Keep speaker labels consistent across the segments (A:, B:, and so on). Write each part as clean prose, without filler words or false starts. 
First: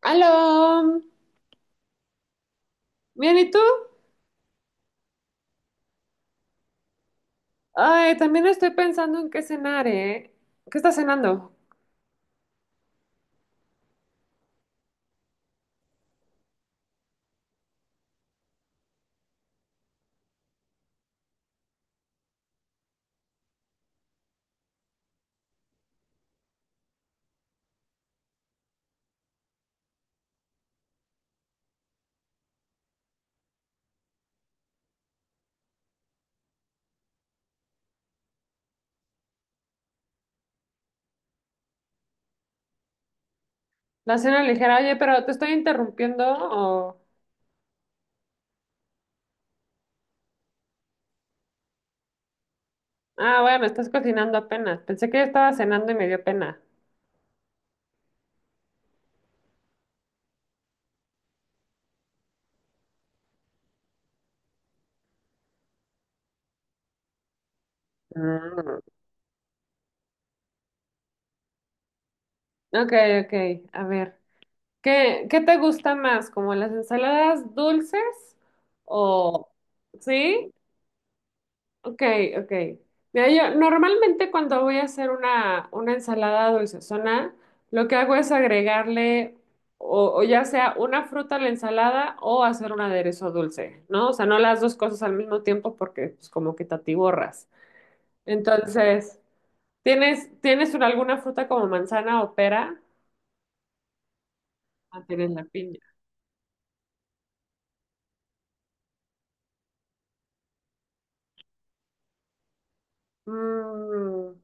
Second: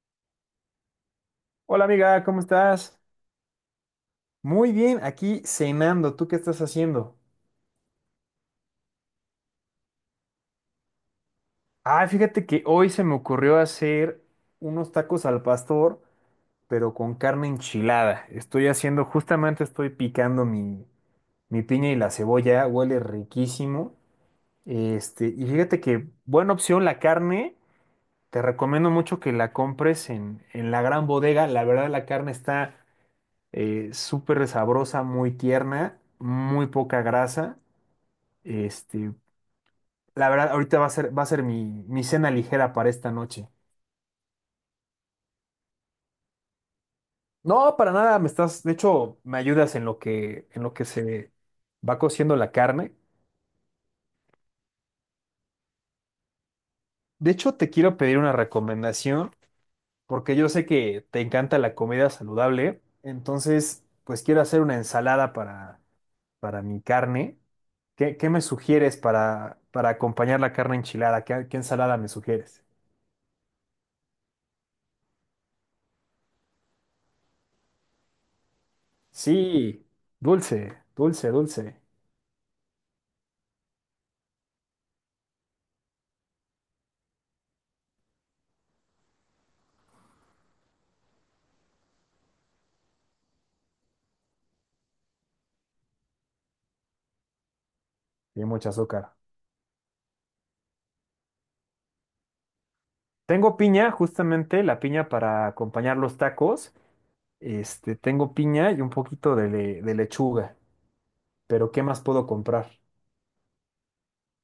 A: Aló,
B: Hola amiga, ¿cómo estás?
A: bien, ¿y tú?
B: Muy bien, aquí cenando. ¿Tú qué estás haciendo?
A: Ay, también estoy pensando en qué cenar, ¿eh? ¿Qué estás cenando?
B: Ah, fíjate que hoy se me ocurrió hacer unos tacos al pastor, pero con carne enchilada. Estoy haciendo, justamente estoy picando mi piña y la cebolla, huele riquísimo. Y fíjate que buena opción la carne. Te recomiendo mucho que la compres en la gran bodega. La verdad, la carne está súper sabrosa, muy tierna, muy poca grasa. Este, La verdad, ahorita va a ser mi cena ligera para esta noche.
A: La cena ligera, oye, pero ¿te estoy interrumpiendo o...?
B: No, para nada, me estás, de hecho, me ayudas en lo que se va cociendo la carne.
A: Ah, bueno, estás cocinando apenas. Pensé que ya estaba cenando y me dio pena.
B: De hecho, te quiero pedir una recomendación, porque yo sé que te encanta la comida saludable. Entonces, pues quiero hacer una ensalada para mi carne. ¿Qué me
A: Mm.
B: sugieres para acompañar la carne enchilada? ¿Qué ensalada me sugieres?
A: Ok, ok, a ver. ¿Qué, qué te gusta más? ¿Como las ensaladas dulces o...?
B: Sí,
A: ¿Sí?
B: dulce, dulce, dulce.
A: Ok, ok. Mira, yo normalmente cuando voy a hacer una ensalada dulcezona, lo que hago es agregarle o ya sea una fruta a la ensalada o hacer un aderezo dulce, ¿no? O sea, no las dos cosas al mismo tiempo porque pues como que te atiborras.
B: Y mucho azúcar.
A: Entonces, ¿alguna fruta como manzana o pera?
B: Tengo piña, justamente la
A: Ah,
B: piña
A: tienes la
B: para
A: piña.
B: acompañar los tacos. Tengo piña y un poquito de lechuga. Pero ¿qué más puedo comprar?
A: Mm.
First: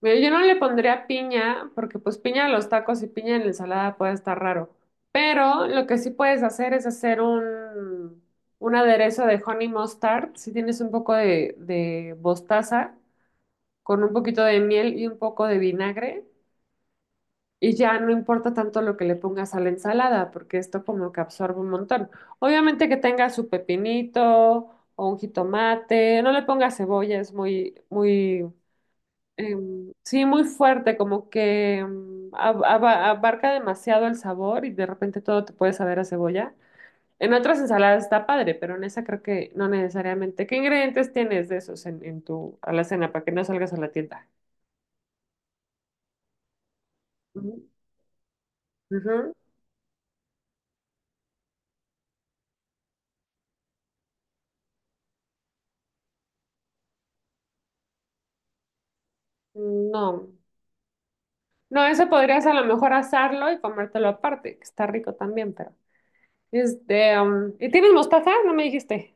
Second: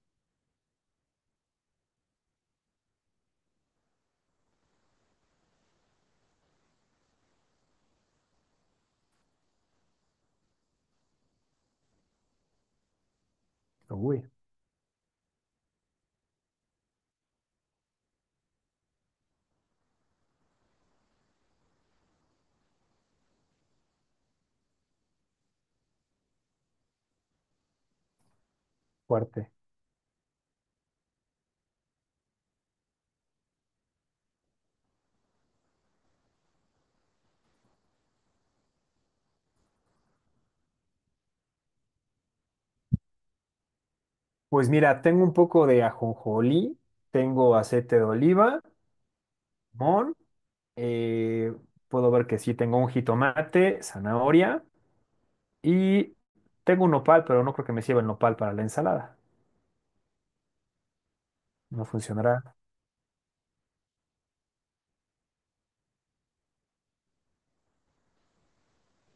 A: Mira, yo no le pondría piña, porque pues piña a los tacos y piña en la ensalada puede estar raro. Pero lo que sí puedes hacer es hacer un aderezo de honey mustard. Si tienes un poco de mostaza, con un
B: Uy,
A: poquito de miel y un poco de vinagre. Y ya no importa tanto lo que le pongas a la ensalada, porque esto como que absorbe un montón. Obviamente que tenga su pepinito o un jitomate. No le pongas cebolla, es muy, muy
B: fuerte.
A: sí, muy fuerte, como que abarca demasiado el sabor y de repente todo te puede saber a cebolla. En otras ensaladas está padre, pero en esa creo que no necesariamente. ¿Qué ingredientes tienes de esos en tu alacena para que no salgas a la tienda?
B: Pues mira, tengo un poco de ajonjolí, tengo
A: Ujú.
B: aceite de oliva,
A: Ujú.
B: limón, eh, puedo ver que sí, tengo un jitomate, zanahoria y tengo un nopal, pero no creo que me sirva el nopal para la ensalada.
A: No,
B: No
A: no, eso podrías a
B: funcionará.
A: lo mejor asarlo y comértelo aparte, que está rico también, pero. Este, ¿y tienes mostaza? No me dijiste.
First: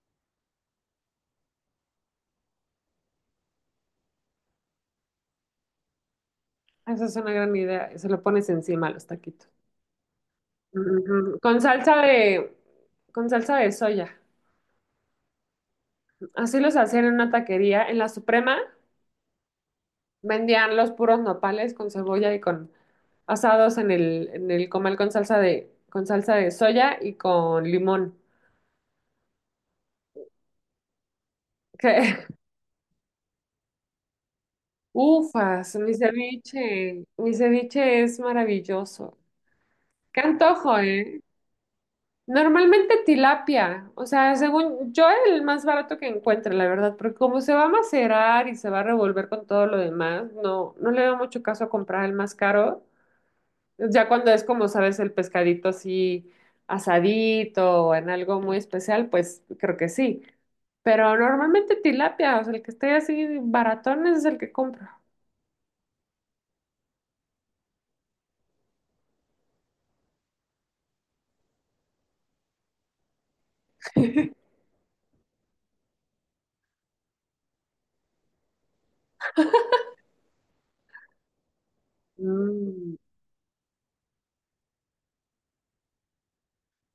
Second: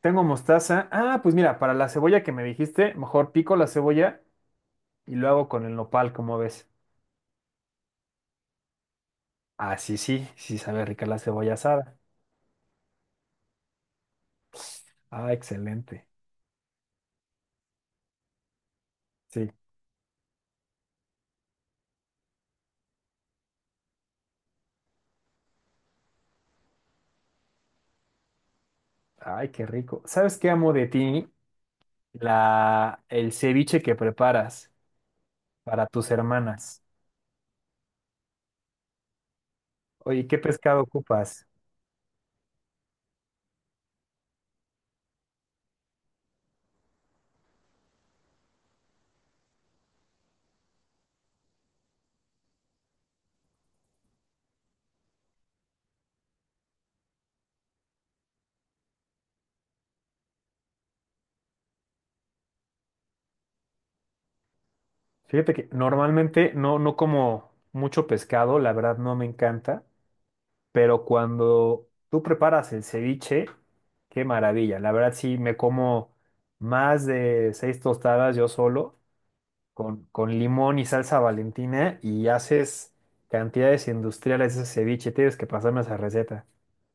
B: Tengo mostaza. Ah, pues mira, para la cebolla que me dijiste, mejor pico la cebolla y lo hago con el nopal, ¿como ves?
A: Esa es una gran idea, se lo pones encima a los taquitos.
B: Ah, sí, sí, sí sabe rica la
A: Ujú,
B: cebolla
A: con salsa
B: asada.
A: con salsa de soya.
B: Ah, excelente.
A: Así los hacían en una taquería. En la Suprema
B: Sí.
A: vendían los puros nopales con cebolla y con asados en en el comal con salsa con salsa de soya y con limón.
B: Ay, qué rico. ¿Sabes qué amo de ti?
A: Que,
B: El ceviche que preparas
A: ufas,
B: para tus hermanas.
A: mi ceviche es maravilloso. Qué
B: Oye, ¿qué
A: antojo,
B: pescado
A: ¿eh?
B: ocupas?
A: Normalmente tilapia, o sea, según yo el más barato que encuentre, la verdad, porque como se va a macerar y se va a revolver con todo lo demás, no, no le veo mucho caso a comprar el más caro. Ya cuando es como, sabes, el pescadito así asadito o en algo muy especial, pues creo que sí. Pero normalmente tilapia, o sea, el que esté así baratón ese es el que compro.
B: Fíjate que normalmente no como mucho pescado, la verdad no me encanta, pero cuando tú preparas el ceviche, qué maravilla. La verdad sí me como más de seis tostadas yo solo con limón y salsa Valentina y haces
A: Mm.
B: cantidades industriales de ese ceviche. Tienes que pasarme esa receta.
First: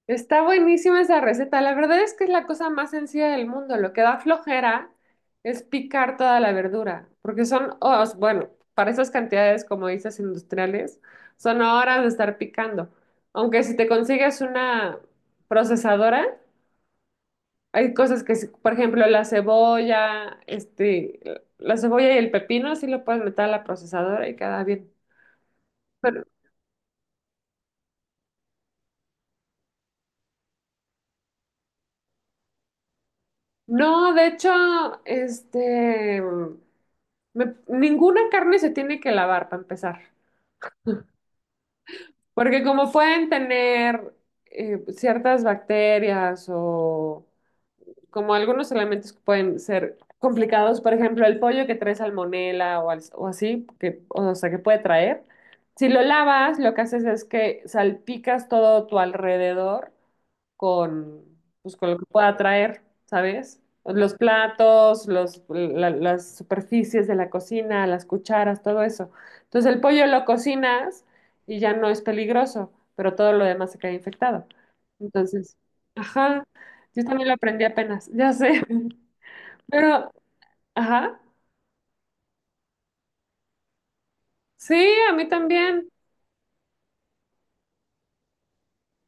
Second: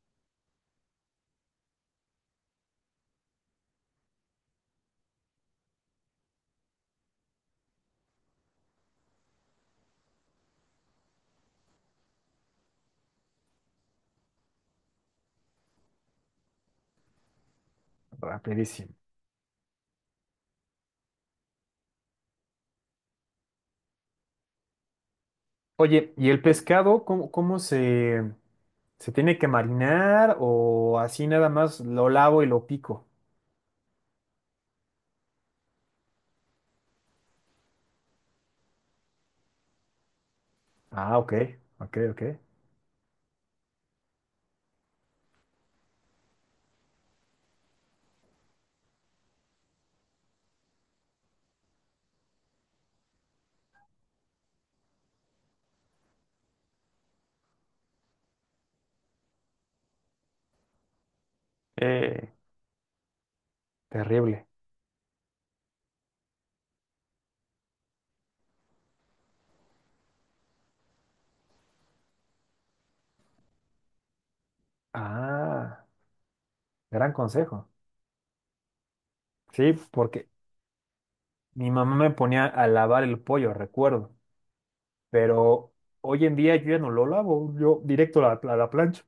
A: Está buenísima esa receta. La verdad es que es la cosa más sencilla del mundo. Lo que da flojera es picar toda la verdura, porque son, bueno, para esas cantidades, como dices, industriales, son horas de estar picando. Aunque si te consigues una procesadora, hay cosas que, sí- por
B: Rapidísimo.
A: ejemplo, la cebolla, este, la cebolla y el pepino, sí lo puedes meter a la procesadora y queda bien.
B: Oye,
A: Pero,
B: ¿y el pescado cómo se tiene que marinar o así nada más lo lavo y lo pico?
A: no, de hecho, este... ninguna carne se tiene que lavar para empezar,
B: Ah, ok, ok, ok.
A: porque como pueden tener ciertas bacterias o, como algunos elementos que pueden ser complicados, por ejemplo, el pollo que trae salmonela o, al- o así, que, o sea, que puede traer. Si lo lavas, lo que haces es que salpicas todo tu alrededor con, pues, con lo que
B: Eh,
A: pueda traer, ¿sabes? Los
B: Terrible.
A: platos, las superficies de la cocina, las cucharas, todo eso. Entonces el pollo lo cocinas y ya no es peligroso, pero todo lo demás se queda infectado. Entonces,
B: Ah,
A: ajá, yo
B: gran
A: también lo aprendí
B: consejo.
A: apenas, ya sé.
B: Sí,
A: Pero,
B: porque
A: ajá.
B: mi mamá me ponía a lavar el pollo, recuerdo,
A: Sí, a mí
B: pero
A: también.
B: hoy en día yo ya no lo lavo, yo directo a la plancha.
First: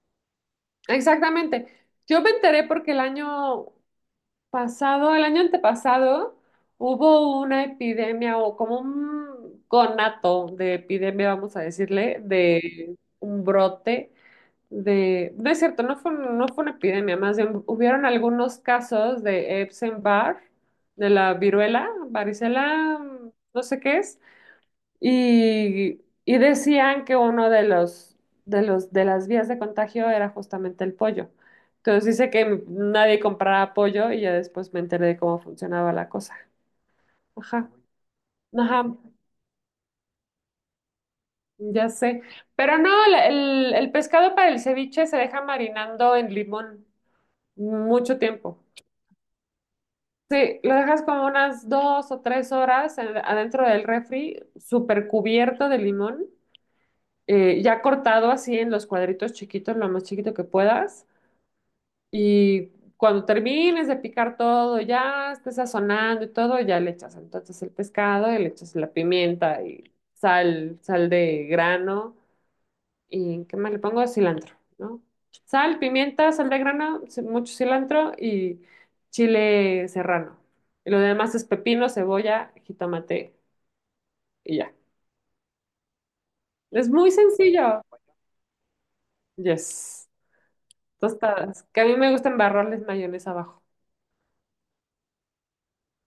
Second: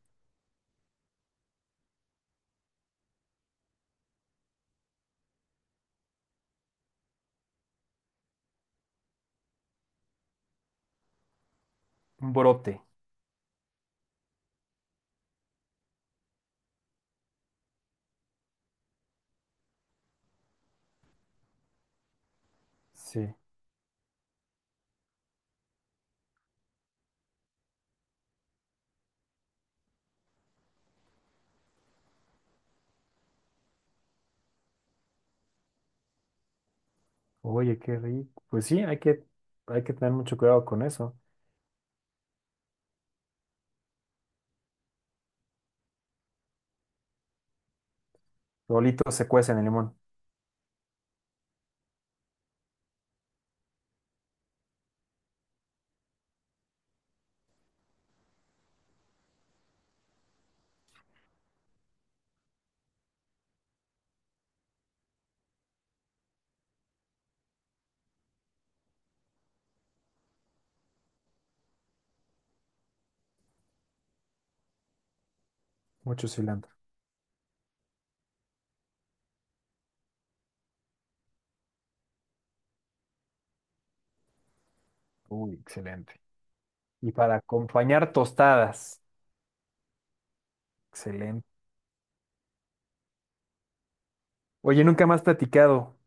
A: Exactamente. Yo me enteré porque el año pasado, el año antepasado, hubo una epidemia o como un conato de epidemia, vamos a decirle,
B: Un brote.
A: de un brote de... No es cierto, no fue una epidemia, más bien hubieron algunos casos de Epstein-Barr, de la viruela, varicela,
B: Sí,
A: no sé qué es. Y decían que uno de de las vías de contagio era justamente el pollo. Entonces dice que nadie compraba pollo y ya después me enteré de cómo funcionaba la cosa. Ajá,
B: oye, qué rico. Pues sí,
A: ajá,
B: hay que tener mucho cuidado con eso.
A: ya sé. Pero no, el pescado para el ceviche se deja marinando en limón mucho tiempo.
B: Solito se cuecen en el limón,
A: Sí, lo dejas como unas dos o tres horas en- adentro del refri, súper cubierto de limón. Ya cortado así en los cuadritos chiquitos, lo más chiquito que puedas. Y cuando termines de picar todo, ya estés sazonando y todo, ya le echas entonces el pescado y le echas la pimienta y sal, sal de grano. ¿Y qué más le pongo? Cilantro, ¿no? Sal,
B: mucho
A: pimienta, sal de
B: cilantro.
A: grano, ci- mucho cilantro y chile serrano. Y lo demás es pepino, cebolla, jitomate y ya.
B: Uy, excelente.
A: Es muy
B: Y para
A: sencillo.
B: acompañar tostadas.
A: Yes.
B: Excelente.
A: Tostadas. Que a mí me gusta embarrarles mayonesa abajo.
B: Oye, nunca más platicado.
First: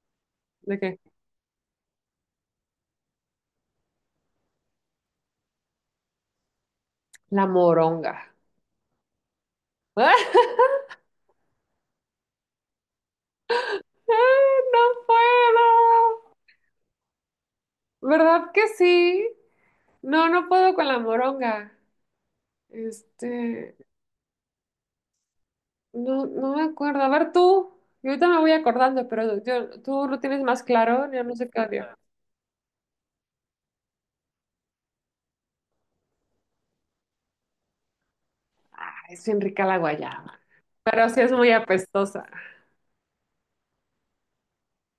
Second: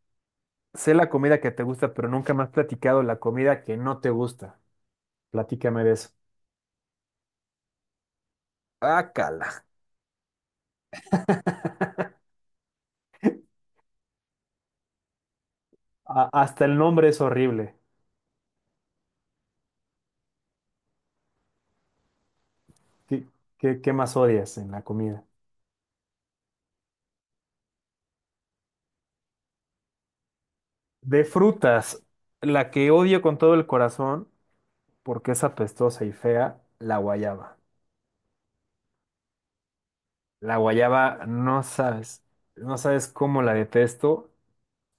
A: ¿De
B: Sé
A: qué?
B: la comida que te gusta, pero nunca más platicado la comida que no te gusta. Platícame de eso.
A: La moronga.
B: Ah, cala.
A: ¡Ah! ¡No puedo!
B: Hasta el nombre es horrible.
A: ¿Verdad que sí? No, no puedo con la moronga.
B: ¿Qué,
A: Este,
B: qué más odias en la comida?
A: no, no me acuerdo. A ver tú. Yo ahorita me voy acordando, pero yo, tú lo tienes más claro. Yo
B: De
A: no sé qué odio.
B: frutas, la que odio con todo el corazón, porque es apestosa y fea, la guayaba.
A: Ay, es bien rica la guayaba,
B: La
A: pero sí
B: guayaba,
A: es muy
B: no sabes,
A: apestosa.
B: no sabes cómo la detesto.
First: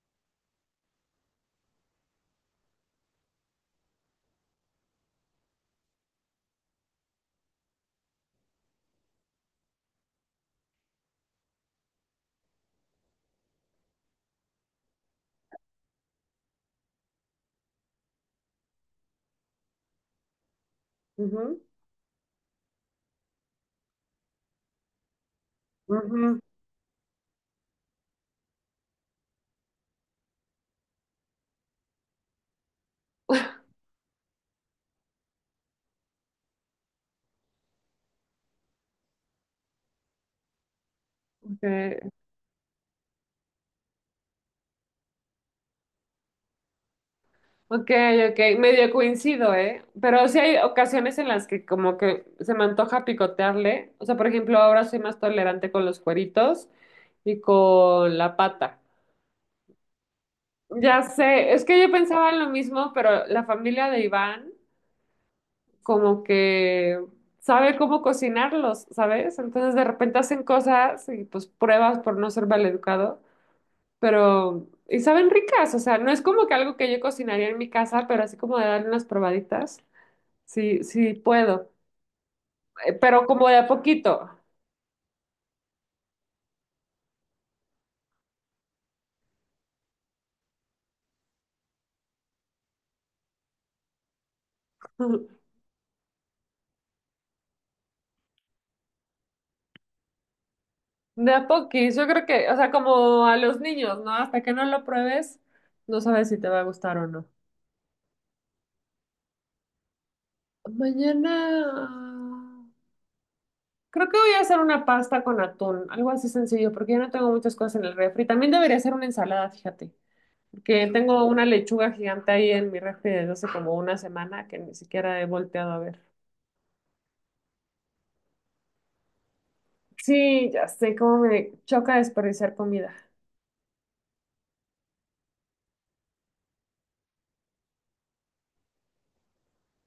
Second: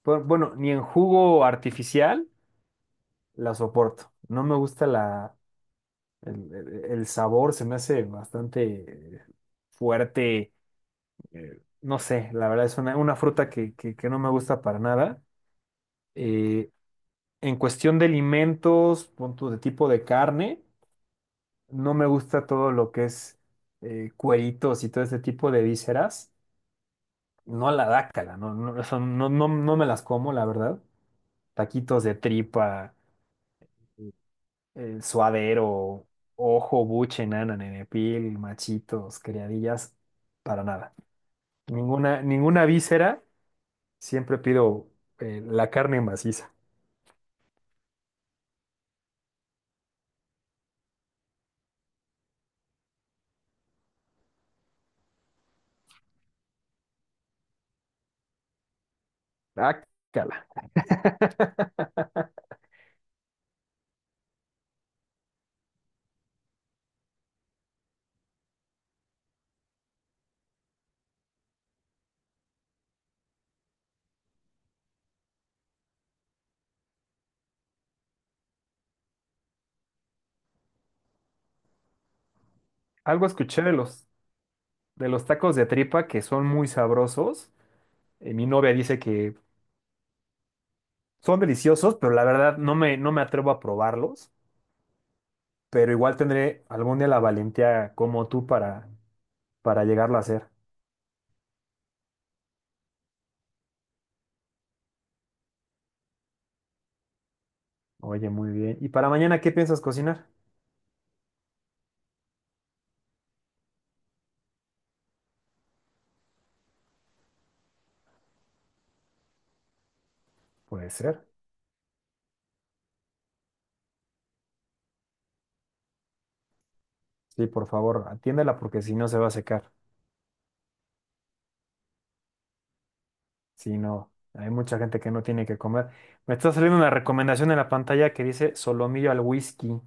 B: Bueno, ni en jugo artificial la soporto. No me gusta el sabor, se me hace bastante eh, fuerte. No sé, la verdad es una fruta que no me gusta para nada. Eh, en cuestión de alimentos, punto de tipo de carne,
A: Ujú,
B: no me gusta todo lo que es cueritos y todo este tipo de vísceras.
A: ujú.
B: No la dácala, no, no, eso no, no, no me las como, la verdad. Taquitos de tripa, suadero, ojo, buche, nana, nenepil, machitos, criadillas, para nada.
A: Ok,
B: Ninguna víscera, siempre pido la carne maciza.
A: ok, ok, medio coincido, ¿eh? Pero sí hay ocasiones en las que como que se me antoja picotearle. O sea, por ejemplo, ahora soy más tolerante con los cueritos y con la pata.
B: Dácala.
A: Ya sé, es que yo pensaba en lo mismo, pero la familia de Iván como que sabe cómo cocinarlos, ¿sabes? Entonces de repente hacen cosas y pues pruebas por no ser maleducado, pero y saben ricas, o sea, no es como que algo que yo cocinaría en mi casa, pero así como de darle unas probaditas. Sí, sí puedo, eh, pero
B: Algo
A: como de
B: escuché
A: a
B: de los,
A: poquito,
B: de los tacos de tripa que son muy sabrosos. Mi novia dice que son deliciosos, pero la verdad no me atrevo a probarlos, pero igual tendré algún día la valentía como tú para llegarlo a hacer.
A: de a poquis, yo creo que, o sea, como a los niños, ¿no? Hasta que no lo pruebes, no sabes si te va a gustar o no.
B: Oye, muy bien. ¿Y para mañana qué piensas cocinar?
A: Mañana, creo que voy a hacer una pasta con atún, algo así sencillo, porque yo no tengo muchas cosas en el refri. También debería hacer una ensalada, fíjate, porque
B: Puede
A: tengo
B: ser.
A: una lechuga gigante ahí en mi refri desde hace como una semana que ni siquiera he volteado a ver.
B: Sí, por favor, atiéndela porque si no se va a secar.
A: Sí, ya sé cómo me choca desperdiciar comida.
B: Si no, hay mucha gente que no tiene que comer. Me está saliendo una recomendación en la pantalla que dice solomillo al whisky.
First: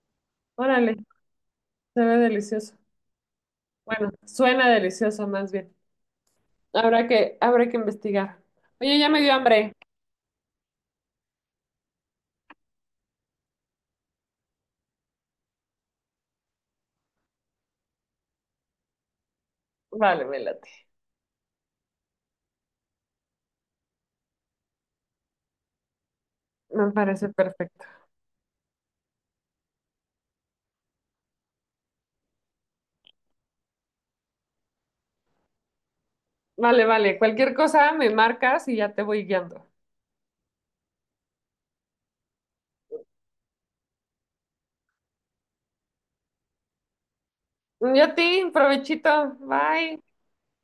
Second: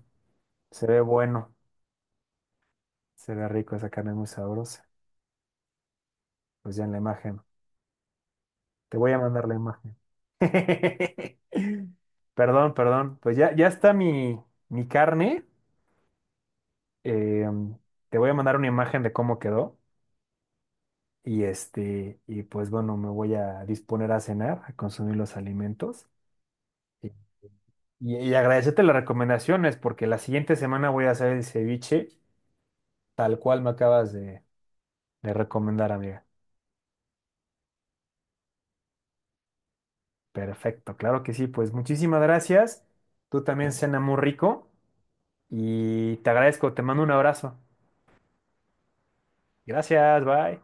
B: Se
A: Órale,
B: ve bueno,
A: se ve delicioso.
B: se ve rico, esa
A: Bueno,
B: carne es muy
A: suena
B: sabrosa.
A: delicioso más bien.
B: Pues ya en la imagen.
A: Habrá que investigar.
B: Te
A: Oye, ya
B: voy a
A: me dio
B: mandar la
A: hambre.
B: imagen. Perdón, perdón. Pues ya está mi carne. Eh, Te voy a mandar una imagen de cómo quedó
A: Vale, me late.
B: y y pues bueno, me voy a disponer a cenar, a consumir los alimentos
A: Me
B: y,
A: parece perfecto.
B: y agradecerte las recomendaciones porque la siguiente semana voy a hacer el ceviche tal cual me acabas de recomendar, amiga.
A: Vale, vale. Cualquier cosa me marcas y ya te voy guiando.
B: Perfecto, claro que sí, pues muchísimas gracias. Tú también cena muy rico y te agradezco, te mando un abrazo.
A: Y a ti, provechito. Bye.
B: Gracias, bye.